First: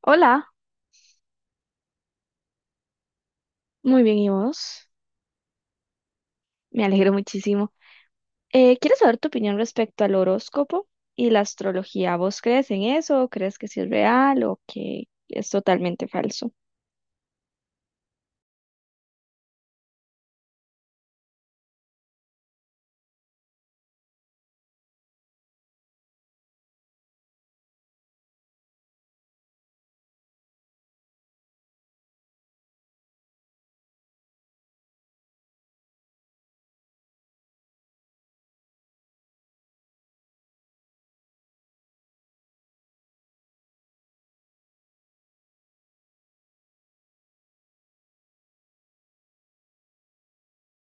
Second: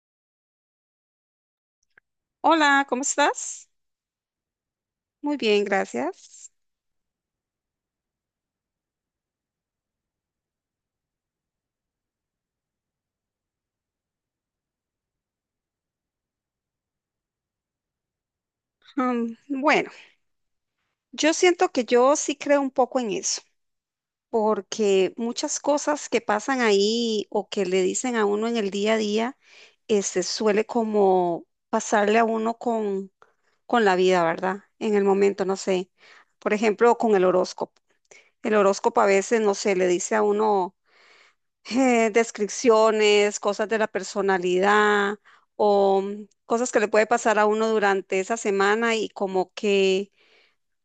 Hola, Hola, ¿cómo estás? muy bien, ¿y vos? Muy bien, gracias. Me alegro muchísimo. ¿Quieres saber tu opinión respecto al horóscopo y la astrología? ¿Vos crees en eso? ¿O crees que sí es real o que es totalmente falso? Bueno, yo siento que yo sí creo un poco en eso, porque muchas cosas que pasan ahí o que le dicen a uno en el día a día, este, suele como pasarle a uno con la vida, ¿verdad? En el momento, no sé. Por ejemplo, con el horóscopo. El horóscopo a veces, no sé, le dice a uno. Descripciones, cosas de la personalidad o cosas que le puede pasar a uno durante esa semana y como que,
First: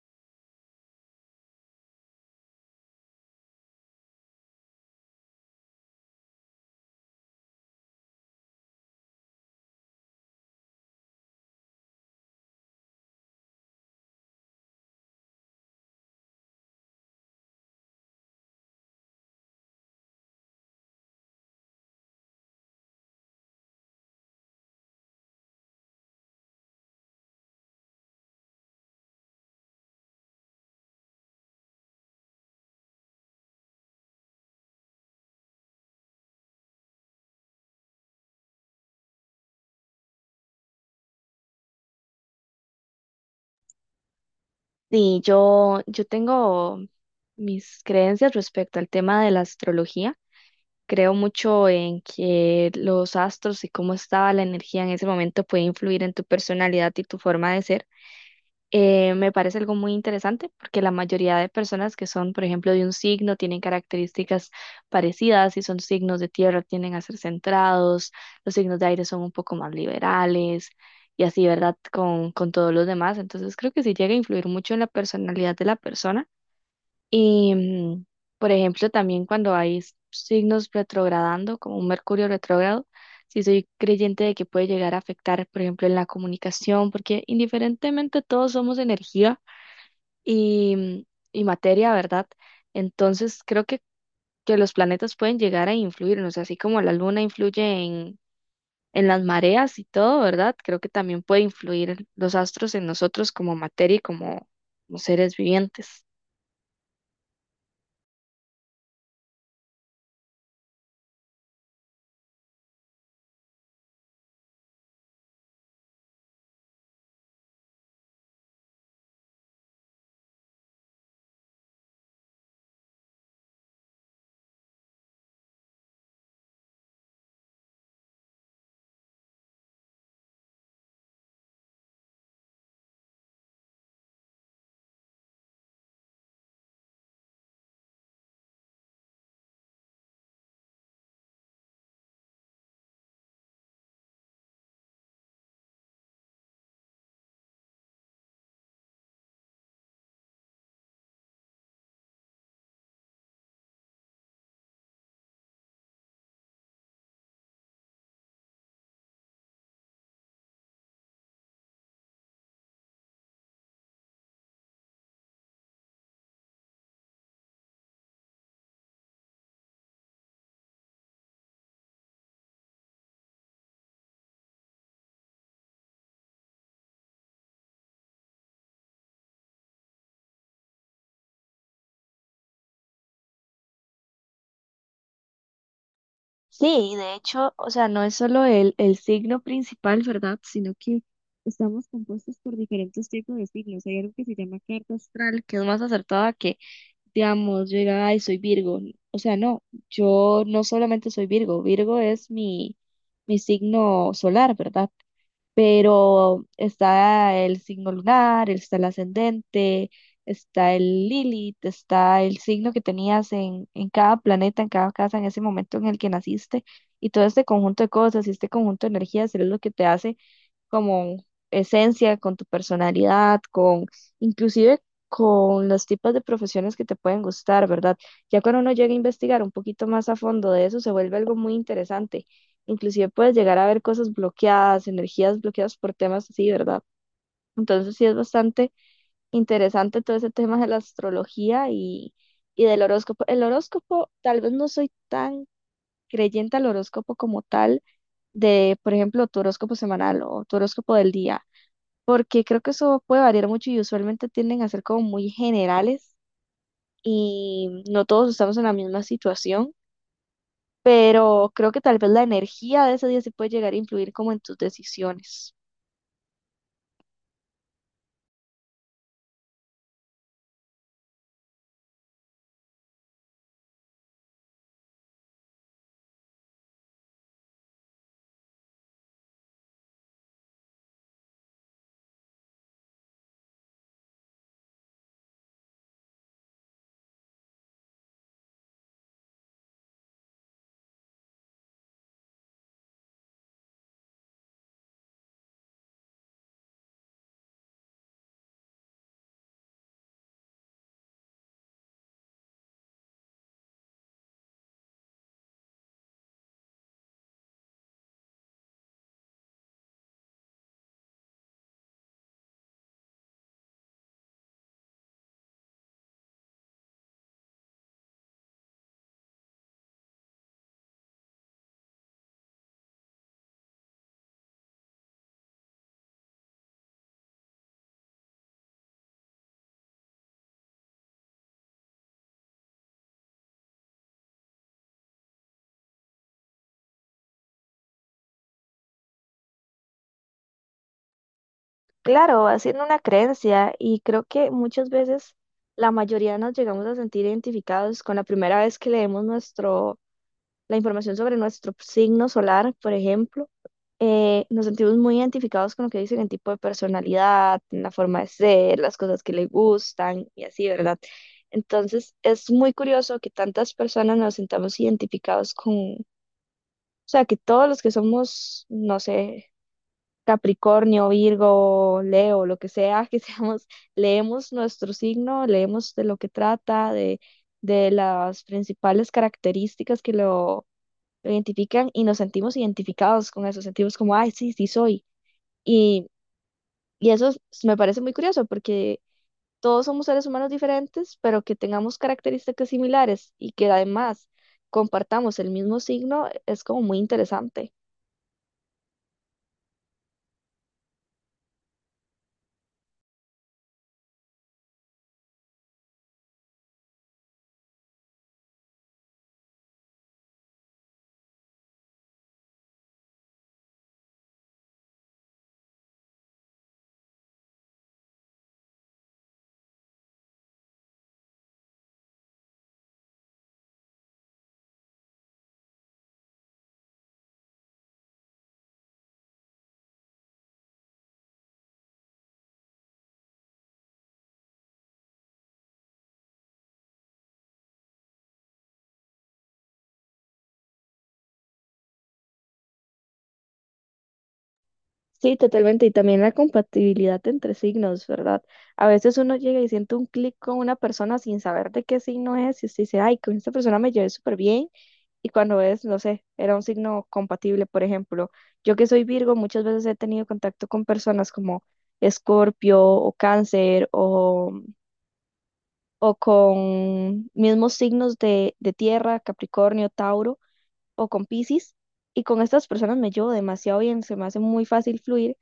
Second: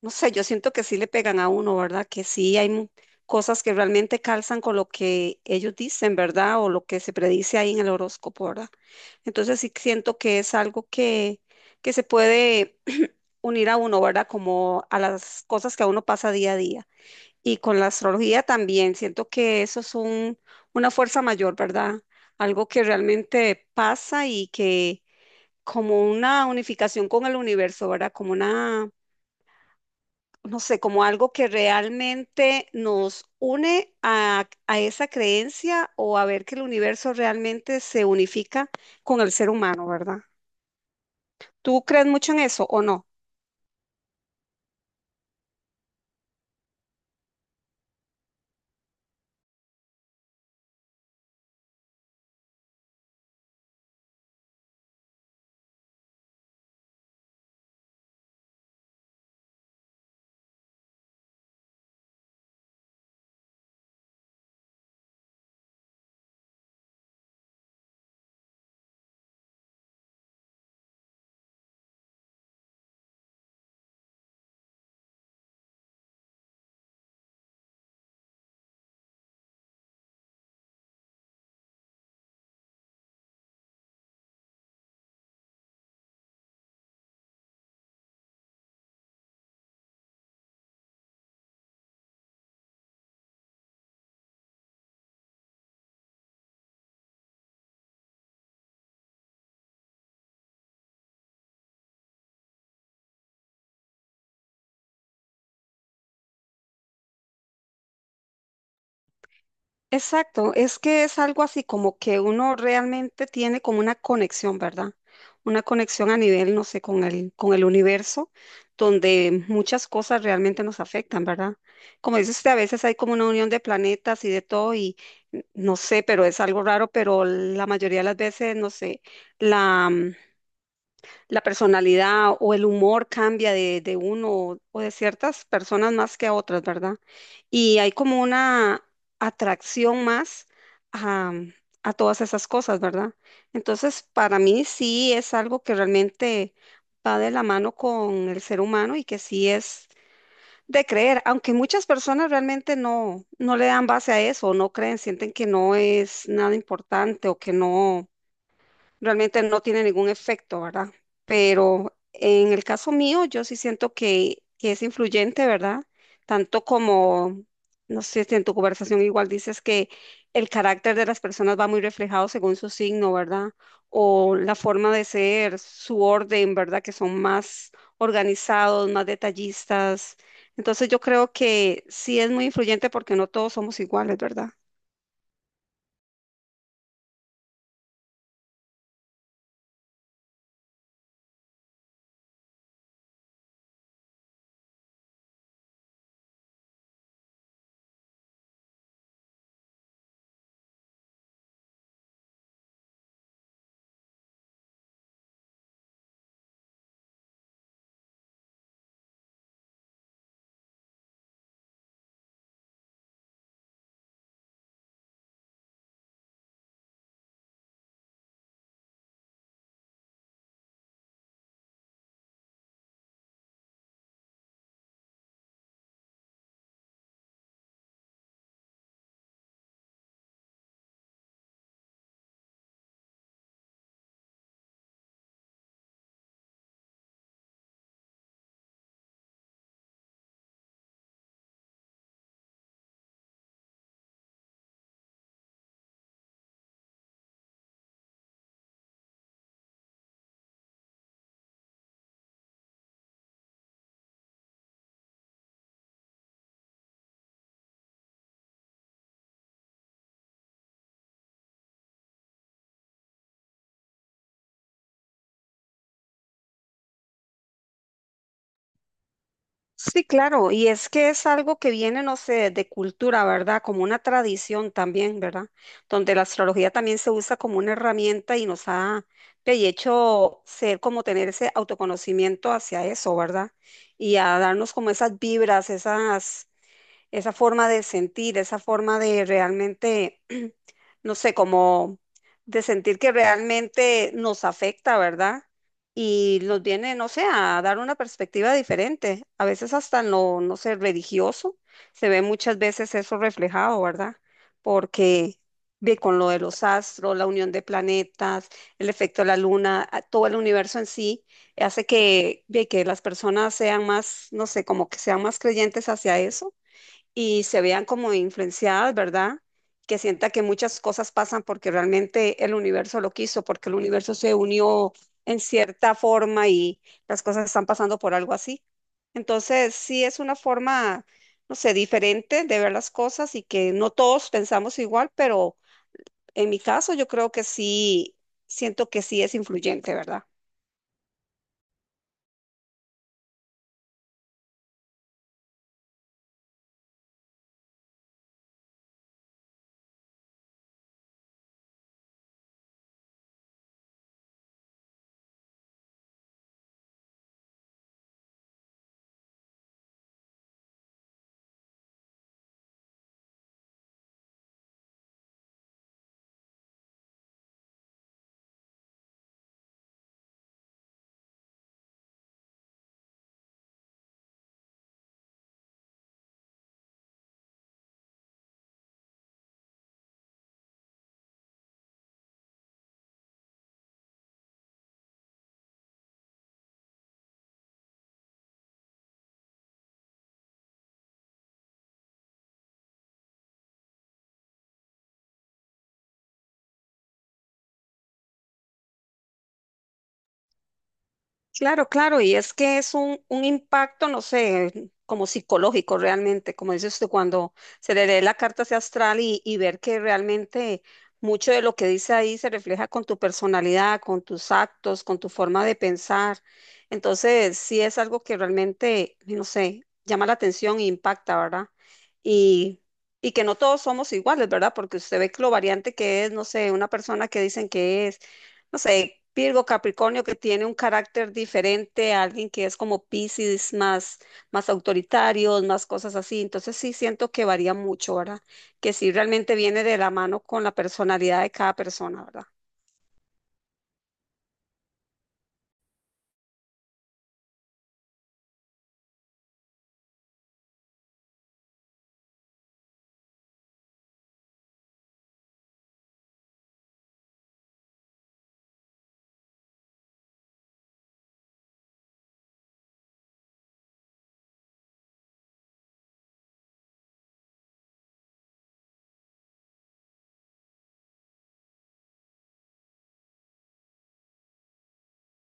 no sé, yo siento que sí le pegan a uno, ¿verdad? Que sí hay cosas que realmente calzan con lo que ellos dicen, ¿verdad? O lo que se predice ahí en el horóscopo, ¿verdad? Entonces sí siento que es algo que se puede unir a uno, ¿verdad? Como a las cosas que a uno pasa día a día. Y con la astrología también, siento que eso es una fuerza mayor, ¿verdad? Algo que realmente pasa y que como una unificación con el universo, ¿verdad? Como una, no sé, como algo que realmente nos une a esa creencia o a ver que el universo realmente se unifica con el ser humano, ¿verdad? ¿Tú crees mucho en eso o no? Sí, yo tengo mis creencias respecto al tema de la astrología. Creo mucho en que los astros y cómo estaba la energía en ese momento puede influir en tu personalidad y tu forma de ser. Me parece algo muy interesante porque la mayoría de personas que son, por ejemplo, de un signo tienen características parecidas. Si son signos de tierra, tienden a ser centrados. Los signos de aire son un poco más liberales y así, ¿verdad? Con todos los demás. Entonces, creo que sí llega a influir mucho en la personalidad de la persona. Y, por ejemplo, también cuando hay signos retrogradando, como un Mercurio retrógrado, sí soy creyente de que puede llegar a afectar, por ejemplo, en la comunicación, porque indiferentemente todos somos energía y, y materia, ¿verdad? Entonces, que los planetas pueden llegar a influirnos, así como la luna influye en las mareas y todo, ¿verdad? Creo que también puede influir los astros en nosotros como materia y como como seres vivientes. Exacto, es que es algo así como que uno realmente tiene como una conexión, ¿verdad? Una conexión a nivel, no sé, con con el universo, donde muchas cosas realmente nos afectan, ¿verdad? Como dice usted, a veces hay como una unión de planetas y de todo, y no sé, pero es algo raro, pero la mayoría de las veces, no sé, la personalidad o el humor cambia de uno o de ciertas personas más que a otras, ¿verdad? Y hay como una atracción más a, a todas esas cosas, ¿verdad? Entonces, para mí sí es algo que realmente va de la mano con el ser humano y que sí es de creer, aunque muchas personas realmente no le dan base a eso, no creen, sienten que no es nada importante o que no realmente no tiene ningún efecto, ¿verdad? Pero en el caso mío, yo sí siento que es influyente, ¿verdad? Tanto como, no sé si en tu conversación igual dices que el carácter de las personas va muy reflejado según su signo, ¿verdad? O la forma de ser, su orden, ¿verdad? Que son más organizados, más detallistas. Entonces yo creo que sí es muy influyente porque no todos somos iguales, ¿verdad? Sí, de hecho, o sea, no es solo el signo principal, ¿verdad? Sino que estamos compuestos por diferentes tipos de signos. Hay algo que se llama carta astral, que es más acertada que, digamos, yo diga, ay, soy Virgo. O sea, no, yo no solamente soy Virgo, Virgo es mi, mi signo solar, ¿verdad? Pero está el signo lunar, está el ascendente, está el Lilith, está el signo que tenías en cada planeta, en cada casa, en ese momento en el que naciste, y todo este conjunto de cosas y este conjunto de energías es lo que te hace esencia, con tu personalidad, con inclusive con los tipos de profesiones que te pueden gustar, ¿verdad? Ya cuando uno llega a investigar un poquito más a fondo de eso, se vuelve algo muy interesante. Inclusive puedes llegar a ver cosas bloqueadas, energías bloqueadas por temas así, ¿verdad? Entonces sí es bastante interesante todo ese tema de la astrología y del horóscopo. El horóscopo, tal vez no soy tan creyente al horóscopo como tal, de, por ejemplo, tu horóscopo semanal o tu horóscopo del día, porque creo que eso puede variar mucho y usualmente tienden a ser como muy generales y no todos estamos en la misma situación, pero creo que tal vez la energía de ese día sí puede llegar a influir como en tus decisiones. Sí, claro, y es que es algo que viene, no sé, de cultura, ¿verdad? Como una tradición también, ¿verdad? Donde la astrología también se usa como una herramienta y nos ha de hecho ser como tener ese autoconocimiento hacia eso, ¿verdad? Y a darnos como esas vibras, esa forma de sentir, esa forma de realmente, no sé, como de sentir que realmente nos afecta, ¿verdad? Y nos viene, no sé, a dar una perspectiva diferente. A veces hasta en lo, no sé, religioso, se ve muchas veces eso reflejado, ¿verdad? Porque ve con lo de los astros, la unión de planetas, el efecto de la luna, todo el universo en sí, hace que, ve que las personas sean más, no sé, como que sean más creyentes hacia eso y se vean como influenciadas, ¿verdad? Que sienta que muchas cosas pasan porque realmente el universo lo quiso, porque el universo se unió en cierta forma y las cosas están pasando por algo así. Entonces, sí es una forma, no sé, diferente de ver las cosas y que no todos pensamos igual, pero en mi caso yo creo que sí, siento que sí es influyente, ¿verdad? Claro, haciendo una creencia y creo que muchas veces la mayoría nos llegamos a sentir identificados con la primera vez que leemos nuestro la información sobre nuestro signo solar, por ejemplo, nos sentimos muy identificados con lo que dicen en tipo de personalidad, en la forma de ser, las cosas que le gustan y así, ¿verdad? Entonces, es muy curioso que tantas personas nos sintamos identificados con, o sea, que todos los que somos, no sé, Capricornio, Virgo, Leo, lo que sea, que seamos, leemos nuestro signo, leemos de lo que trata, de las principales características que lo identifican y nos sentimos identificados con eso, sentimos como, ay, sí, sí soy. Y, y eso es- me parece muy curioso porque todos somos seres humanos diferentes, pero que tengamos características similares y que además compartamos el mismo signo es como muy interesante. Claro, claro, y es que es un impacto, no sé, como psicológico realmente, como dice usted, cuando se le lee la carta hacia astral y ver que realmente mucho de lo que dice ahí se refleja con tu personalidad, con tus actos, con tu forma de pensar. Entonces, sí es algo que realmente, no sé, llama la atención e impacta, ¿verdad? Y, y que no todos somos iguales, ¿verdad? Porque usted ve que lo variante que es, no sé, una persona que dicen que es no sé, Virgo, Capricornio, que tiene un carácter diferente a alguien que es como Piscis, más, más autoritarios, más cosas así. Entonces sí siento que varía mucho, ¿verdad? Que sí realmente viene de la mano con la personalidad de cada persona, ¿verdad? Sí, totalmente. Y también la compatibilidad entre signos, ¿verdad? A veces uno llega y siente un clic con una persona sin saber de qué signo es y se dice, ay, con esta persona me llevé súper bien, y cuando es, no sé, era un signo compatible. Por ejemplo, yo que soy Virgo, muchas veces he tenido contacto con personas como Escorpio o Cáncer o con mismos signos de tierra, Capricornio, Tauro o con Piscis. Y con estas personas me llevo demasiado bien, se me hace muy fácil fluir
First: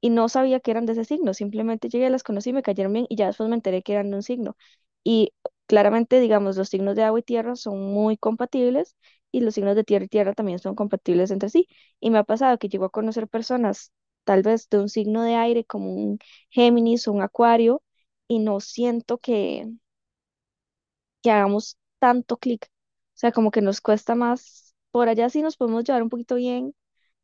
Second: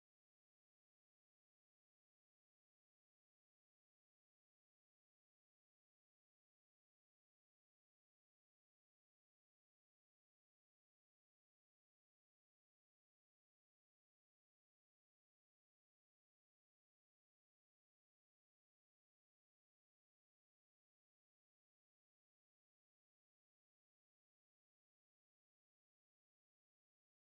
y no sabía que eran de ese signo, simplemente llegué, las conocí, me cayeron bien y ya después me enteré que eran de un signo. Y claramente, digamos, los signos de agua y tierra son muy compatibles y los signos de tierra y tierra también son compatibles entre sí. Y me ha pasado que llego a conocer personas tal vez de un signo de aire como un Géminis o un Acuario y no siento que hagamos tanto clic. O sea, como que nos cuesta más. Por allá sí nos podemos llevar un poquito bien,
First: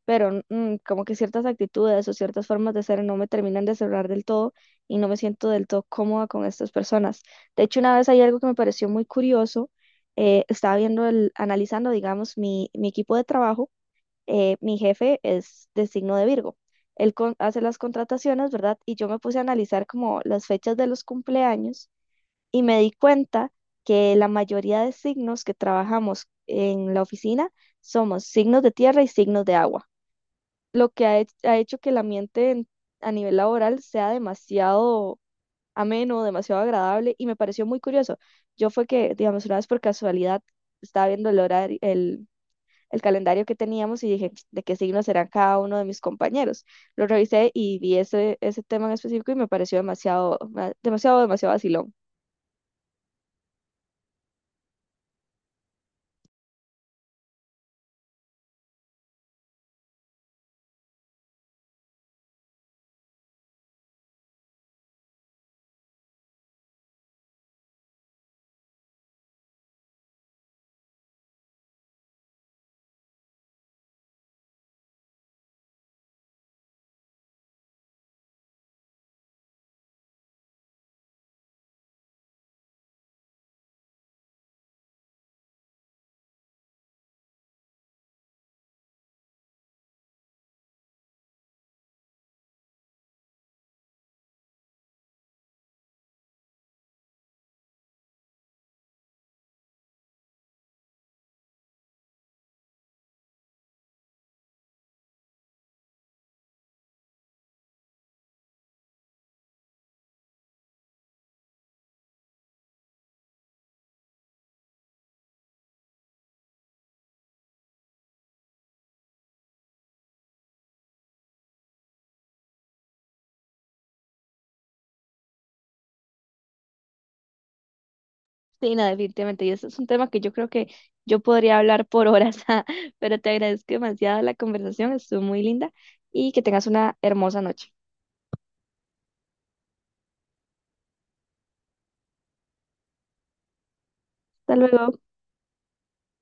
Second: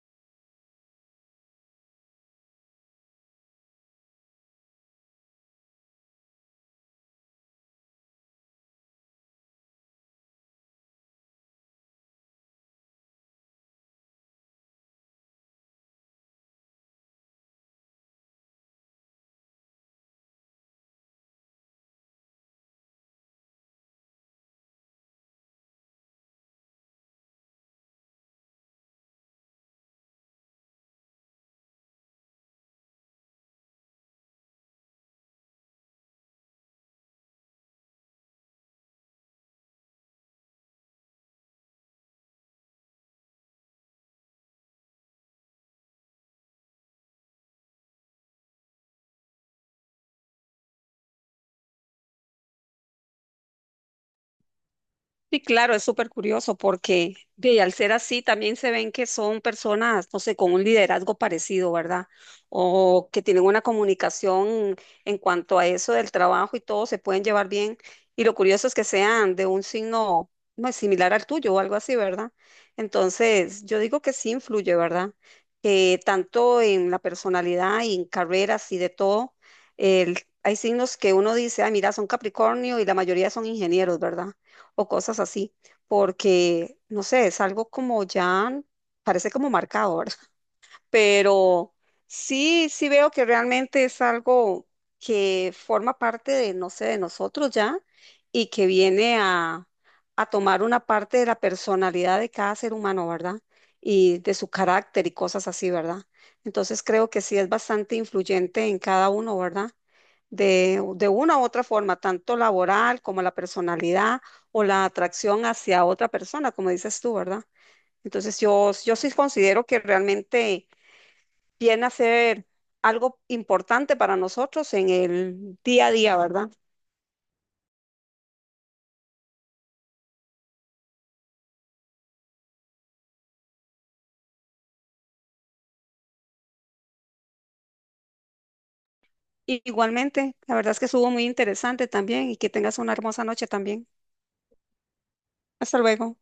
pero como que ciertas actitudes o ciertas formas de ser no me terminan de cerrar del todo y no me siento del todo cómoda con estas personas. De hecho, una vez hay algo que me pareció muy curioso, estaba viendo, analizando, digamos, mi equipo de trabajo. Mi jefe es de signo de Virgo. Hace las contrataciones, ¿verdad? Y yo me puse a analizar como las fechas de los cumpleaños y me di cuenta que la mayoría de signos que trabajamos en la oficina somos signos de tierra y signos de agua, lo que ha hecho que el ambiente a nivel laboral sea demasiado ameno, demasiado agradable y me pareció muy curioso. Yo fue que, digamos, una vez por casualidad estaba viendo el horario, el calendario que teníamos y dije, ¿de qué signo serán cada uno de mis compañeros? Lo revisé y vi ese, ese tema en específico y me pareció demasiado, demasiado vacilón. Sí, claro, es súper curioso porque ve, al ser así también se ven que son personas, no sé, con un liderazgo parecido, ¿verdad? O que tienen una comunicación en cuanto a eso del trabajo y todo, se pueden llevar bien. Y lo curioso es que sean de un signo no, similar al tuyo o algo así, ¿verdad? Entonces, yo digo que sí influye, ¿verdad? Que tanto en la personalidad y en carreras y de todo, el- hay signos que uno dice, ah, mira, son Capricornio y la mayoría son ingenieros, ¿verdad? O cosas así, porque, no sé, es algo como ya, parece como marcador pero sí veo que realmente es algo que forma parte de, no sé, de nosotros ya y que viene a tomar una parte de la personalidad de cada ser humano, ¿verdad? Y de su carácter y cosas así, ¿verdad? Entonces creo que sí es bastante influyente en cada uno, ¿verdad? De una u otra forma, tanto laboral como la personalidad o la atracción hacia otra persona, como dices tú, ¿verdad? Entonces yo sí considero que realmente viene a ser algo importante para nosotros en el día a día, ¿verdad? Sí, no, definitivamente. Y ese es un tema que yo creo que yo podría hablar por horas, pero te agradezco demasiado la conversación, estuvo muy linda y que tengas una hermosa noche. Igualmente, la verdad es que estuvo muy interesante también y que tengas una hermosa noche también. Hasta luego. Hasta luego.